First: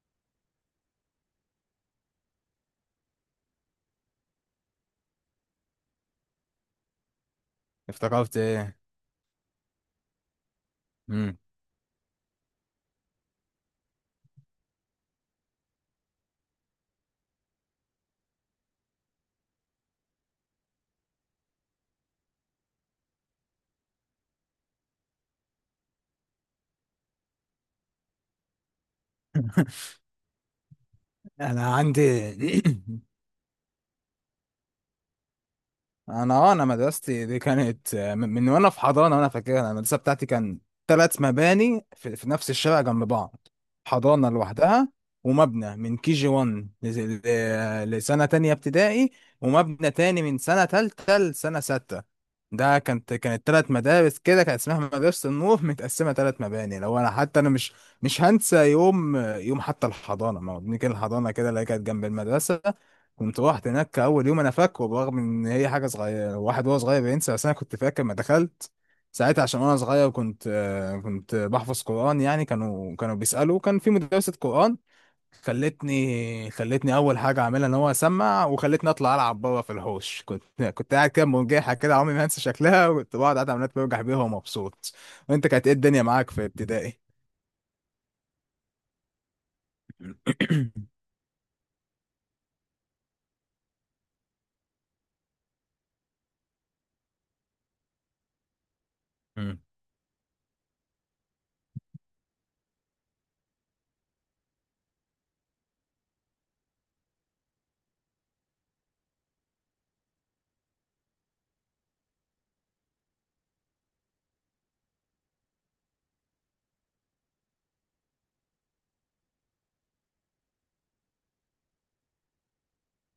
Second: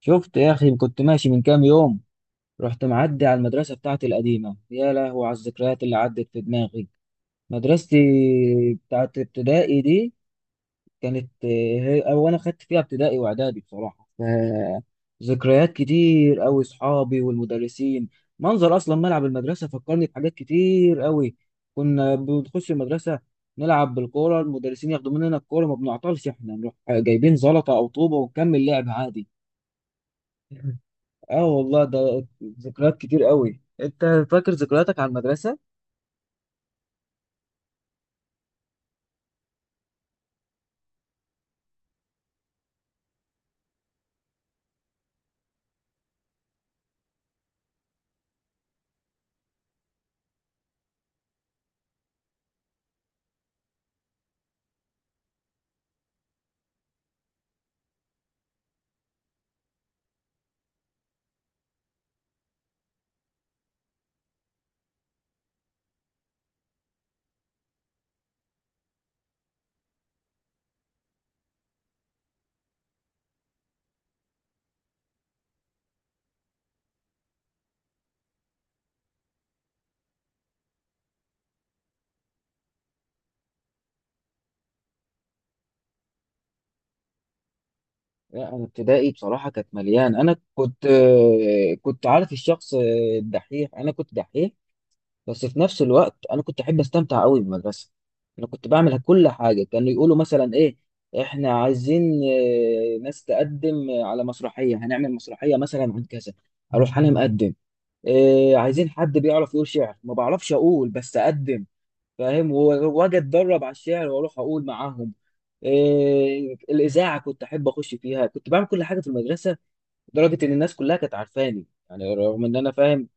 شفت يا أخي، كنت ماشي من كام يوم. رحت معدي على المدرسة بتاعتي القديمة. يا لهو على الذكريات اللي عدت في دماغي. مدرستي افتكرت ايه؟ بتاعت ابتدائي دي كانت امم هي أو أنا خدت فيها ابتدائي وإعدادي بصراحة. ذكريات كتير أوي، صحابي والمدرسين. منظر أصلا ملعب المدرسة فكرني بحاجات كتير أوي. كنا بنخش المدرسة نلعب بالكورة، المدرسين ياخدوا مننا الكورة، ما بنعطلش، إحنا نروح جايبين زلطة أو طوبة ونكمل لعب عادي. اه انا والله، ده عندي ذكريات كتير قوي. انت فاكر ذكرياتك على المدرسه؟ انا مدرستي دي كانت من وانا في حضانه، وانا فاكرها. أنا المدرسه بتاعتي كان ثلاث مباني في نفس الشارع جنب بعض. حضانه لوحدها، ومبنى من كي جي 1 لسنه تانية ابتدائي، ومبنى تاني من سنه تالتة لسنه سته. ده كانت ثلاث مدارس كده، كانت اسمها مدرسه النور متقسمه ثلاث مباني. لو انا حتى انا مش هنسى يوم يوم حتى الحضانه. ما هو بنيجي الحضانه كده اللي هي كانت جنب المدرسه. كنت رحت هناك اول يوم انا فاكره، برغم ان هي حاجه صغيره واحد وهو صغير بينسى، بس انا كنت فاكر ما دخلت ساعتها. عشان وانا صغير كنت كنت بحفظ قران، يعني كانوا بيسالوا كان في مدرسه قران. خلتني اول حاجه اعملها ان هو اسمع، وخلتني اطلع العب بره في الحوش. كنت قاعد كده مرجحه كده، عمري ما هنسى شكلها، وكنت بقعد قاعد عمال برجح بيها ومبسوط. وانت كانت ايه الدنيا معاك في ابتدائي؟ لا، انا ابتدائي بصراحه كانت مليان. انا كنت كنت عارف الشخص الدحيح، انا كنت دحيح. بس في نفس الوقت انا كنت احب استمتع قوي بالمدرسه. انا كنت بعمل كل امم حاجه. كانوا يقولوا مثلا ايه، احنا عايزين ناس تقدم على مسرحيه، هنعمل مسرحيه مثلا عن كذا، اروح انا مقدم. إيه، عايزين حد بيعرف يقول شعر، ما بعرفش اقول بس اقدم، فاهم. واجي اتدرب على الشعر واروح اقول معاهم. إيه، الاذاعه كنت احب اخش فيها، كنت بعمل كل حاجه في المدرسه، لدرجه ان الناس كلها كانت عارفاني. يعني رغم ان انا فاهم،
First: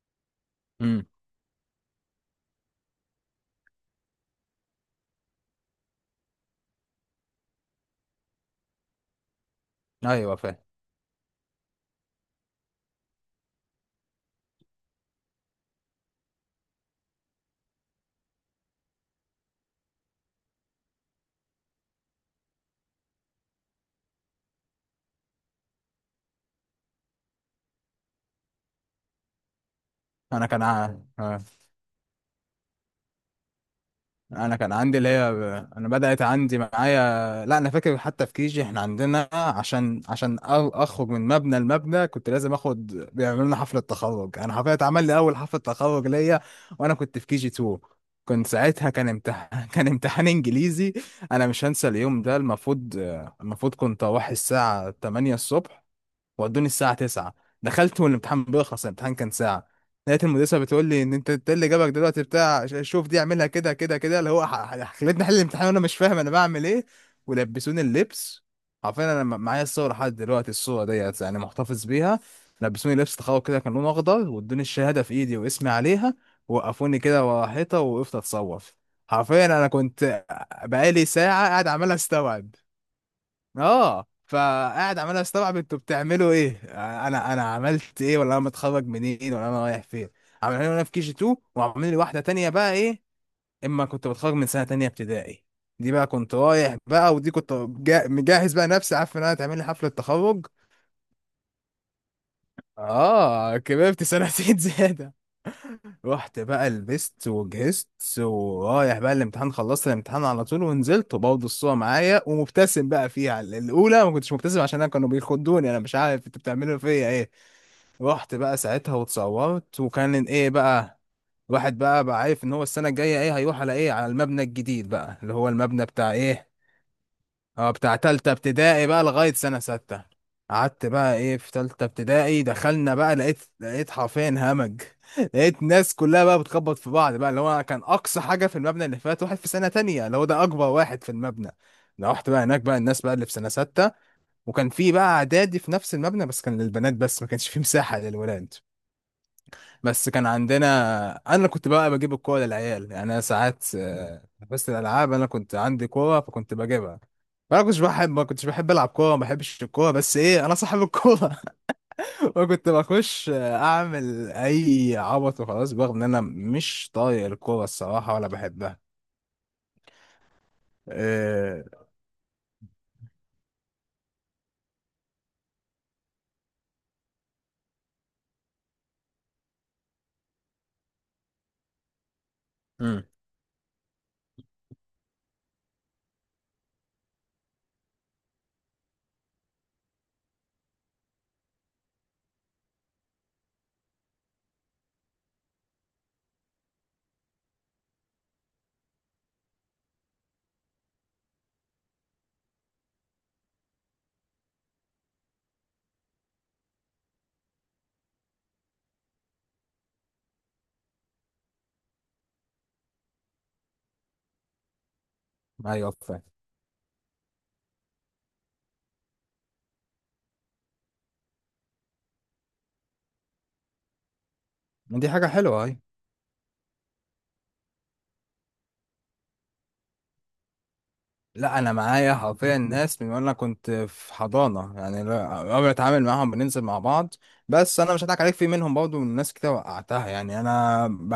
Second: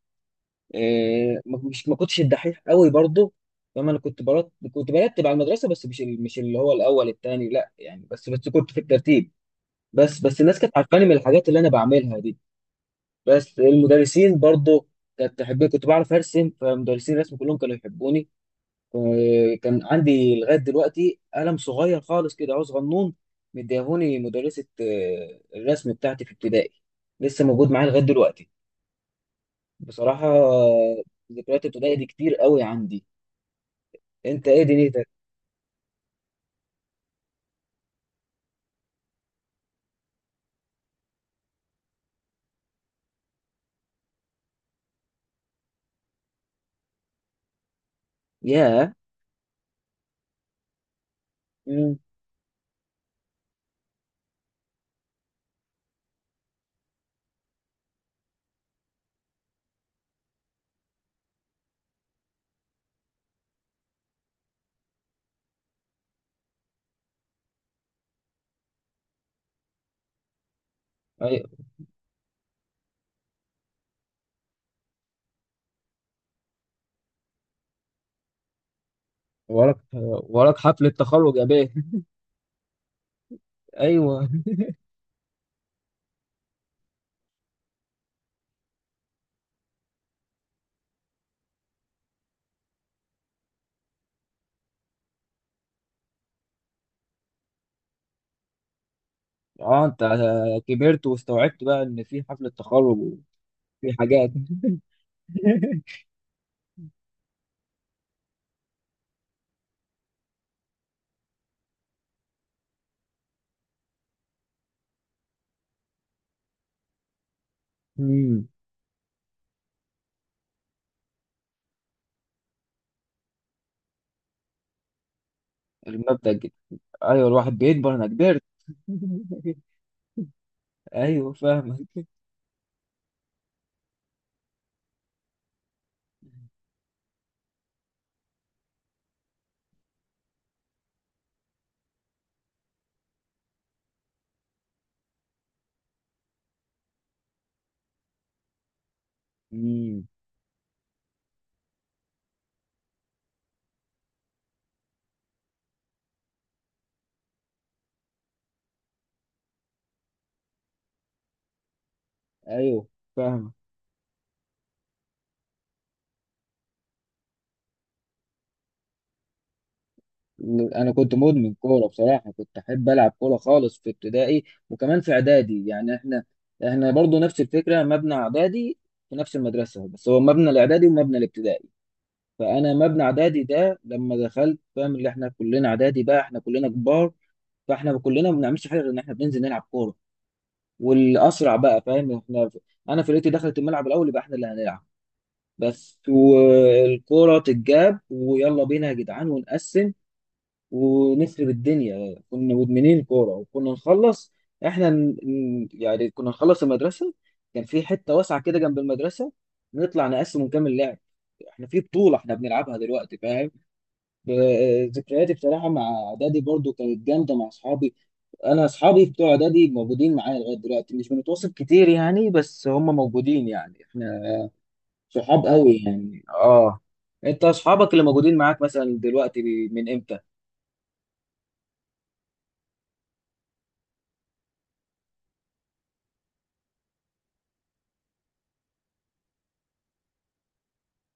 أمم. إيه، مش ما كنتش الدحيح قوي برضه، فاهم. انا كنت برتب على المدرسه، بس مش مش اللي هو الاول التاني، لا يعني، بس بس كنت في الترتيب. بس ايوه بس فاهم. الناس كانت عارفاني من الحاجات اللي انا بعملها دي. بس المدرسين برضه كانت تحبني، كنت بعرف ارسم فمدرسين الرسم كلهم كانوا يحبوني. كان عندي لغاية دلوقتي قلم صغير خالص كده، عاوز غنون، مديهوني مدرسة الرسم بتاعتي في ابتدائي. لسه موجود معايا لغاية دلوقتي، بصراحة انا كان ع- آه. ذكريات ابتدائي دي كتير قوي عندي. انت انا ايه كان عندي دنيتك؟ اللي هي. انا بدأت عندي معايا، لا انا فاكر حتى في كيجي احنا عندنا، عشان اخرج من مبنى لمبنى كنت لازم اخد، بيعملوا لنا حفلة تخرج. انا حفلة اتعمل لي اول حفلة تخرج ليا، وانا كنت في كيجي 2. كنت ساعتها ياه. كان امتحان كان امتحان انجليزي. انا مش هنسى مم. اليوم ده. المفروض كنت اروح الساعة 8 الصبح، ودوني الساعة 9. دخلت والامتحان بيخلص، الامتحان كان ساعة. لقيت المدرسة بتقول لي ان إنت اللي جابك دلوقتي بتاع، شوف دي اعملها كده كده كده، اللي هو خلتني احل الامتحان وانا مش فاهم انا بعمل ايه. ولبسوني اللبس. عارفين انا معايا الصور لحد دلوقتي، الصورة ديت يعني ايوه. محتفظ بيها. لبسوني لبس تخوف كده، كان لونه اخضر، وادوني الشهادة في ايدي واسمي عليها. وقفوني كده ورا حيطة ووقفت اتصور. حرفيا انا وراك، كنت، وراك حفلة بقالي تخرج يا ساعة قاعد بيه. عمال استوعب. اه ايوه، فقاعد عمال استوعب انتوا بتعملوا ايه، انا عملت ايه، ولا انا متخرج منين، ولا انا رايح فين. عاملين لي وانا في كي جي 2، وعاملين لي واحده تانية بقى ايه، اما كنت بتخرج من سنه تانية ابتدائي. دي بقى كنت رايح بقى، ودي كنت مجهز بقى نفسي، عارف ان انا هتعمل لي اه حفله انت تخرج. كبرت واستوعبت بقى ان في حفلة تخرج وفي اه كبرت حاجات. سنتين زياده. رحت بقى لبست وجهزت، ورايح بقى الامتحان، خلصت الامتحان على طول ونزلت، وبرضه الصورة معايا ومبتسم بقى فيها. الأولى ما كنتش مبتسم عشان أنا كانوا بيخدوني، أنا مش عارف أنتوا بتعملوا فيا إيه. رحت مم. بقى ساعتها واتصورت، وكان إيه بقى، الواحد بقى عارف إن هو السنة الجاية إيه، هيروح على إيه، على المبنى الجديد بقى اللي هو المبنى بتاع المبدأ إيه. الجديد. ايوه، الواحد اه بيكبر، بتاع انا تالتة كبرت. ابتدائي بقى لغاية سنة ستة. قعدت بقى ايوه ايه في تالتة فاهمك. ابتدائي، دخلنا بقى، لقيت حرفيا همج لقيت ناس كلها بقى بتخبط في بعض بقى. اللي هو كان أقصى حاجة في المبنى اللي فات واحد في سنة تانية اللي هو ده أكبر واحد في المبنى. لو رحت بقى هناك بقى الناس بقى اللي في سنة ستة. وكان في بقى إعدادي في نفس المبنى بس كان للبنات بس، ما كانش فيه مساحة للولاد. امم. بس كان عندنا، انا كنت بقى بجيب الكوره للعيال، يعني انا ساعات، بس الالعاب انا كنت عندي كوره فكنت بجيبها. انا كنتش بحب، ما كنتش بحب العب كوره، ما بحبش الكوره، بس ايه انا صاحب الكوره. وكنت ايوه بخش فاهمك. آه، اعمل اي عبط وخلاص، برغم ان انا مش طايق الكوره الصراحه ولا بحبها. انا كنت مدمن إيه... كوره بصراحه، كنت احب العب كوره خالص في ابتدائي، وكمان في اعدادي. يعني احنا، احنا برضو نفس الفكره، مبنى اعدادي في نفس المدرسه، بس هو مبنى الاعدادي ومبنى الابتدائي. فانا مبنى امم اعدادي ده لما دخلت، فاهم، اللي احنا كلنا اعدادي بقى، احنا كلنا كبار. فاحنا كلنا ما بنعملش حاجه غير ان احنا بننزل نلعب كوره. والاسرع بقى، فاهم، احنا انا فرقتي دخلت الملعب الاول يبقى احنا اللي هنلعب، بس، والكورة تتجاب ويلا بينا يا جدعان، ونقسم ونخرب الدنيا. كنا مدمنين كورة. وكنا نخلص، احنا يعني كنا نخلص المدرسة، كان في حتة واسعة كده جنب المدرسة، نطلع نقسم ونكمل لعب، احنا في بطولة احنا بنلعبها دلوقتي، فاهم. ذكرياتي بصراحة مع ايوه فاهم. اعدادي برضو كانت جامدة مع اصحابي. انا اصحابي بتوع اعدادي موجودين معايا لغاية دلوقتي، مش بنتواصل كتير يعني، بس هم موجودين، يعني احنا دي حاجه صحاب حلوه. قوي يعني. اه، انت اصحابك اللي موجودين معاك مثلا دلوقتي من امتى؟ لا انا معايا حرفيا ناس من وانا كنت في حضانه يعني، قبل اتعامل معاهم بننزل مع بعض. بس انا مش هضحك عليك في منهم برضه من ناس كتير وقعتها يعني انا ب...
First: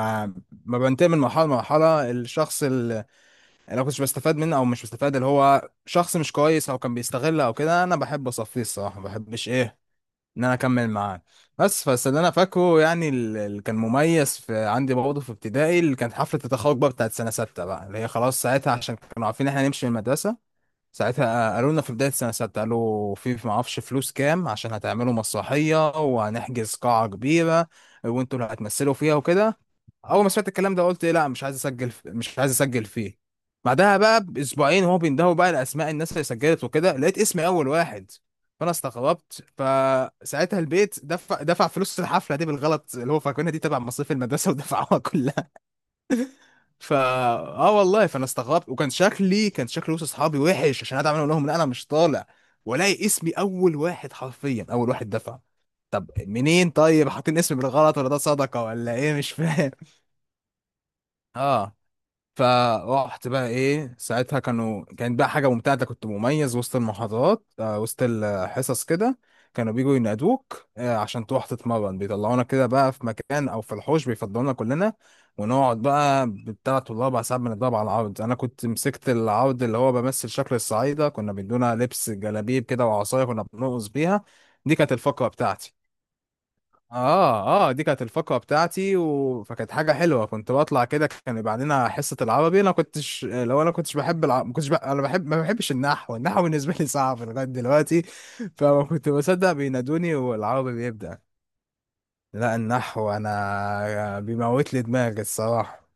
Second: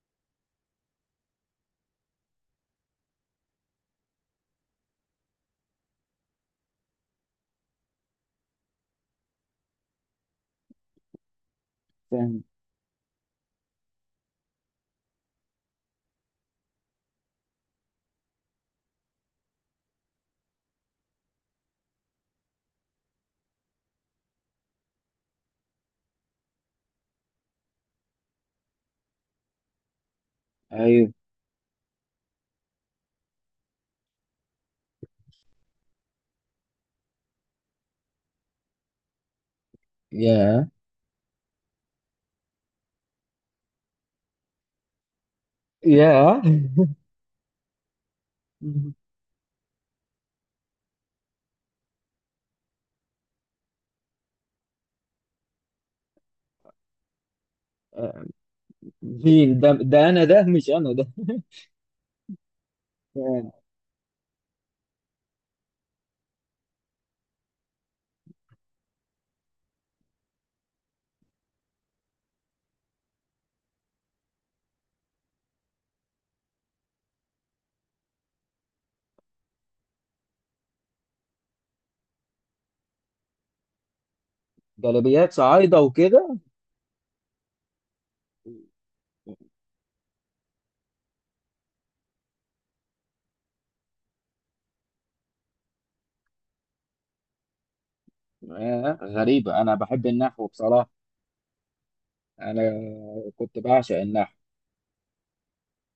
ما بنتقل من مرحله لمرحله الشخص اللي انا كنتش بستفاد منه او مش بستفاد، اللي هو شخص مش كويس او كان بيستغل او كده، انا بحب اصفيه الصراحه، ما بحبش ايه ان انا اكمل معاه. بس اللي انا فاهم. فاكره يعني، اللي كان مميز في عندي برضه في ابتدائي اللي كانت حفله التخرج بقى بتاعت سنه سته بقى، اللي هي خلاص ساعتها عشان كانوا عارفين إن احنا هنمشي من المدرسه. ساعتها قالوا لنا في بداية السنة، ساعتها قالوا في ما اعرفش فلوس كام عشان هتعملوا مسرحية وهنحجز قاعة كبيرة، وانتوا اللي هتمثلوا فيها وكده. اول ما سمعت الكلام ده قلت ايوه. إيه، لا مش عايز اسجل، مش عايز اسجل فيه. بعدها بقى باسبوعين هو بيندهوا بقى لاسماء الناس اللي سجلت وكده، لقيت اسمي اول واحد. فانا استغربت، فساعتها يا، البيت دفع فلوس الحفله دي بالغلط، اللي هو فاكرينها دي تبع مصاريف المدرسه ودفعوها. يا. فا اه والله فانا استغربت، وكان شكلي كان شكل وسط اصحابي وحش عشان انا عمال اقول لهم ان انا مش طالع، والاقي اسمي اول واحد، حرفيا اول واحد دفع. طب منين، طيب حاطين اسمي بالغلط ولا ده صدقه ولا ايه، مش مين ده؟ فاهم. ده انا؟ ده مش انا ده. اه فروحت بقى فاهم. ايه ساعتها، كانوا كانت بقى حاجه ممتعه، أنت كنت مميز وسط المحاضرات، وسط الحصص كده. كانوا بيجوا ينادوك، عشان تروح تتمرن، بيطلعونا كده بقى في مكان او في الحوش بيفضلونا كلنا، ونقعد بقى بالثلاث والاربع ساعات بنضرب على العرض. انا كنت مسكت العرض اللي هو بمثل شكل الصعايده، كنا بيدونا لبس جلابيب كده وعصايه كنا بنرقص بيها. دي كانت الفقره جلابيات بتاعتي. صعايده وكده. اه اه دي كانت الفقره بتاعتي و... فكانت حاجه حلوه. كنت بطلع كده كان يبقى عندنا حصه العربي. انا كنتش لو انا كنتش بحب ما كنتش ب... انا بحب ما بحبش النحو. النحو بالنسبه لي صعب لغايه دلوقتي. فما كنت بصدق غريبه، انا بحب بينادوني النحو والعربي بصراحه. بيبدا. لا انا النحو كنت بعشق انا النحو. بيموت لي دماغي الصراحه.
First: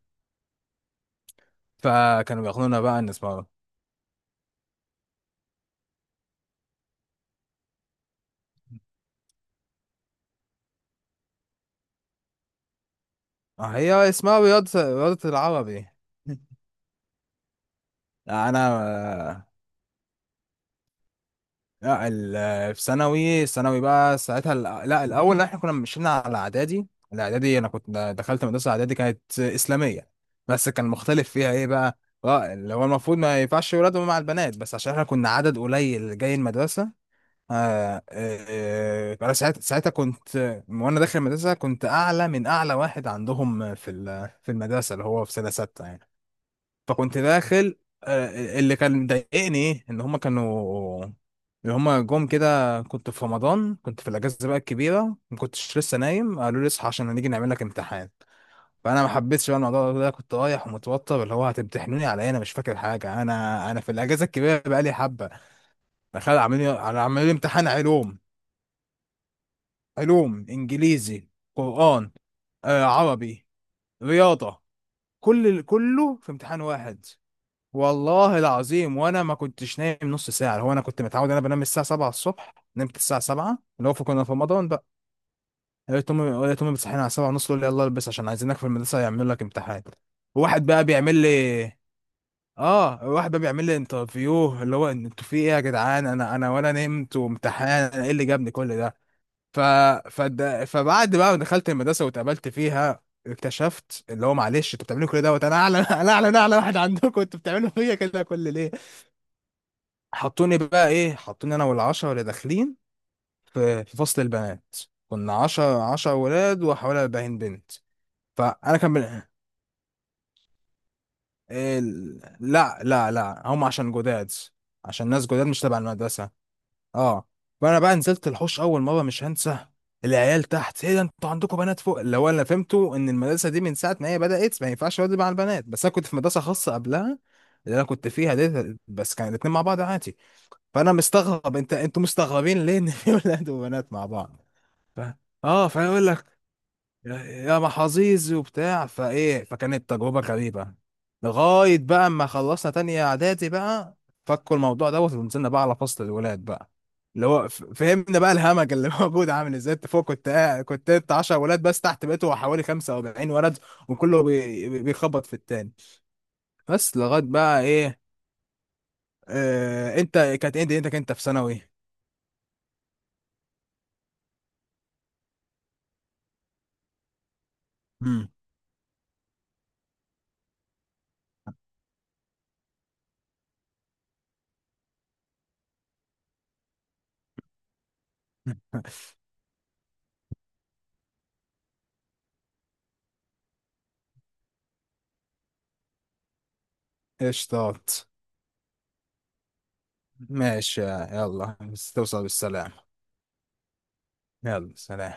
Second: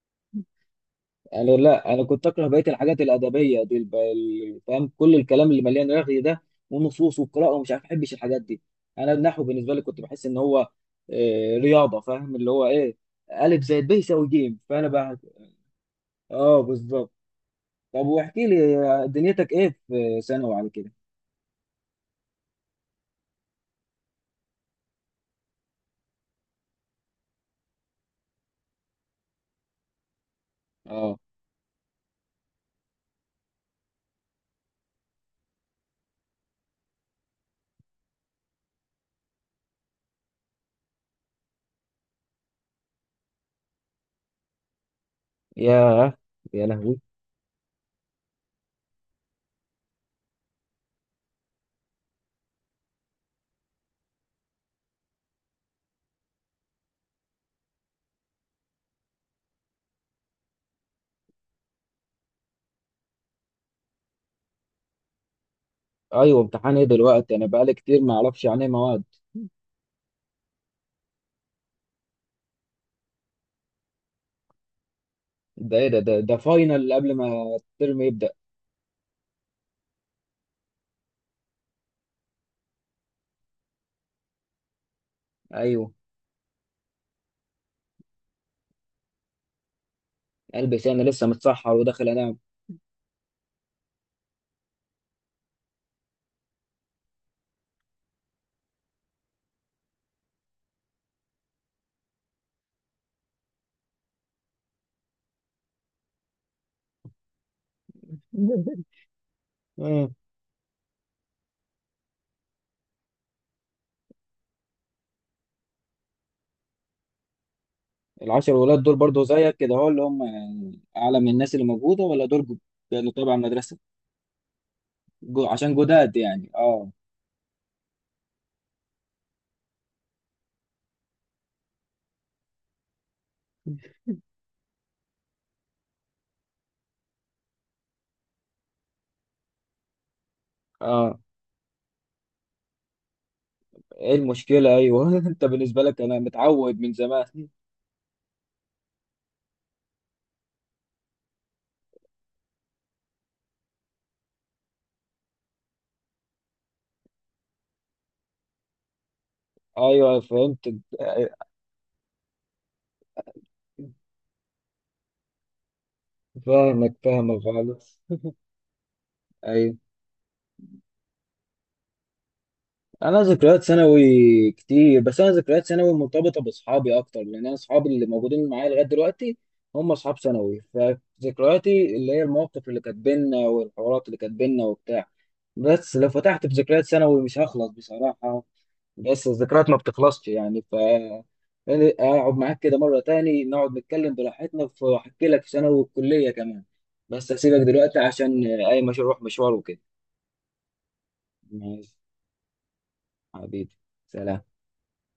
لا انا كنت فكانوا اكره بقيه بياخدونا بقى الحاجات ان اسمها، الادبيه دي، فاهم، كل الكلام اللي مليان رغي ده، ونصوص والقراءه ومش عارف، احبش الحاجات دي. انا النحو بالنسبه لي كنت بحس ان هو رياضه. فاهم اللي هو ايه، الف اه زائد ب هي يساوي اسمها جيم، فانا بقى. رياضه العربي. اه بالظبط. طب واحكي لي، انا دنيتك ايه في ثانوي على كده؟ لا في ثانوي بقى ساعتها لا الاول احنا كنا مشينا على اعدادي. الاعدادي انا كنت، دخلت مدرسه اعدادي كانت اسلاميه، بس كان اه. مختلف فيها ايه بقى. اه اللي هو المفروض ما ينفعش ولاد مع البنات، بس عشان احنا كنا عدد قليل جاي المدرسه. انا ساعتها كنت وانا داخل المدرسه كنت اعلى من اعلى واحد عندهم في في المدرسه، اللي هو في سنه سته يعني. ياه. يا لهوي. فكنت داخل، اللي كان مضايقني ايه ان هما كانوا، اللي هما جم كده كنت في رمضان كنت في الاجازه بقى الكبيره، ما كنتش لسه نايم، قالوا لي اصحى عشان هنيجي نعمل لك امتحان. فانا ما حبيتش بقى الموضوع ده، كنت رايح ومتوتر، اللي هو هتمتحنوني على ايه، انا مش فاكر حاجه، انا في الاجازه الكبيره بقى لي حبه. دخل ايوه، امتحان ايه عاملين لي دلوقتي؟ انا امتحان بقالي كتير ما علوم، اعرفش عن ايه مواد. علوم انجليزي، قران، عربي، رياضه، كل ده ايه ده كله ده, في ده امتحان فاينل واحد. قبل ما الترم يبدا؟ والله العظيم وانا ما كنتش نايم نص ساعه، هو انا كنت متعود انا بنام الساعه 7 الصبح، نمت الساعه 7 اللي هو كنا في رمضان بقى. ايوه، لقيت امي بتصحيني على 7 ونص، تقول لي يلا البس عشان عايزينك في المدرسه يعملوا لك امتحان. وواحد قلبي بقى انا بيعمل لسه متسحر لي وداخل انام. اه واحد بقى بيعمل لي انترفيو، اللي هو إن انتوا في ايه يا جدعان، انا ولا نمت وامتحان، انا ايه اللي جابني كل ده. ف... فبعد بقى ما دخلت المدرسه واتقابلت فيها، اكتشفت اللي هو معلش انتوا بتعملوا كل دوت انا اعلى انا اعلى واحد عندكم، انتوا بتعملوا فيا كده كل ليه. مم. حطوني بقى ايه، حطوني انا والعشرة اللي داخلين في فصل البنات. كنا عشرة ولاد وحوالي 40 بنت. العشر فانا ولاد كان دول بن... برضو زيك كده، هو اللي هم يعني اعلى من الناس اللي موجوده، ال... ولا لا، لا، كانوا تبع لا، هم المدرسه؟ عشان جداد، عشان ناس جو جداد مش عشان تبع جداد المدرسة. يعني. اه. اه فانا بقى نزلت الحوش اول مرة مش هنسى. العيال تحت ايه ده، انتوا عندكم بنات فوق، اللي هو انا فهمته ان المدرسة دي من ساعة ما هي بدأت ما ينفعش واد مع البنات، بس انا كنت في مدرسة خاصة قبلها اللي انا كنت فيها دي، بس كان الاتنين مع بعض عادي. فانا اه، مستغرب، انتوا مستغربين ليه ان في ولاد وبنات مع ايه بعض. المشكله؟ ف... ايوه. انت اه بالنسبه لك فيقول انا لك، متعود من زمان. يا محظوظ وبتاع فايه، فكانت تجربه غريبه لغايه بقى ما خلصنا تانية اعدادي بقى. فكوا الموضوع دوت، ونزلنا بقى على فصل الولاد بقى اللي هو فهمنا بقى الهمج اللي موجود عامل ازاي. انت فوق ايوه كنت فهمت. كنت انت 10 ولاد بس، تحت بقيتوا حوالي 45 ولد. وكله بيخبط في التاني. فاهمك بس لغايه فاهمك بقى خالص. ايه، ايوه، انت كانت ايه دنيتك انت كنت في ثانوي؟ انا ذكريات ثانوي كتير، بس انا ذكريات ثانوي مرتبطه باصحابي اكتر، لان انا اصحابي اللي موجودين معايا لغايه دلوقتي هم اصحاب ثانوي. فذكرياتي اللي هي المواقف اللي كانت بينا والحوارات اللي كانت بينا وبتاع. بس لو فتحت في ذكريات ثانوي مش هخلص بصراحه. بس الذكريات ما بتخلصش يعني. يعني اقعد معاك كده مره تاني، نقعد نتكلم براحتنا، واحكي لك في ثانوي والكليه كمان. بس هسيبك دلوقتي قشطات. عشان اي مشروع مشوار وكده. ماشي يلا ماشي. بس توصل بالسلامة. حبيبي. سلام. يلا سلام.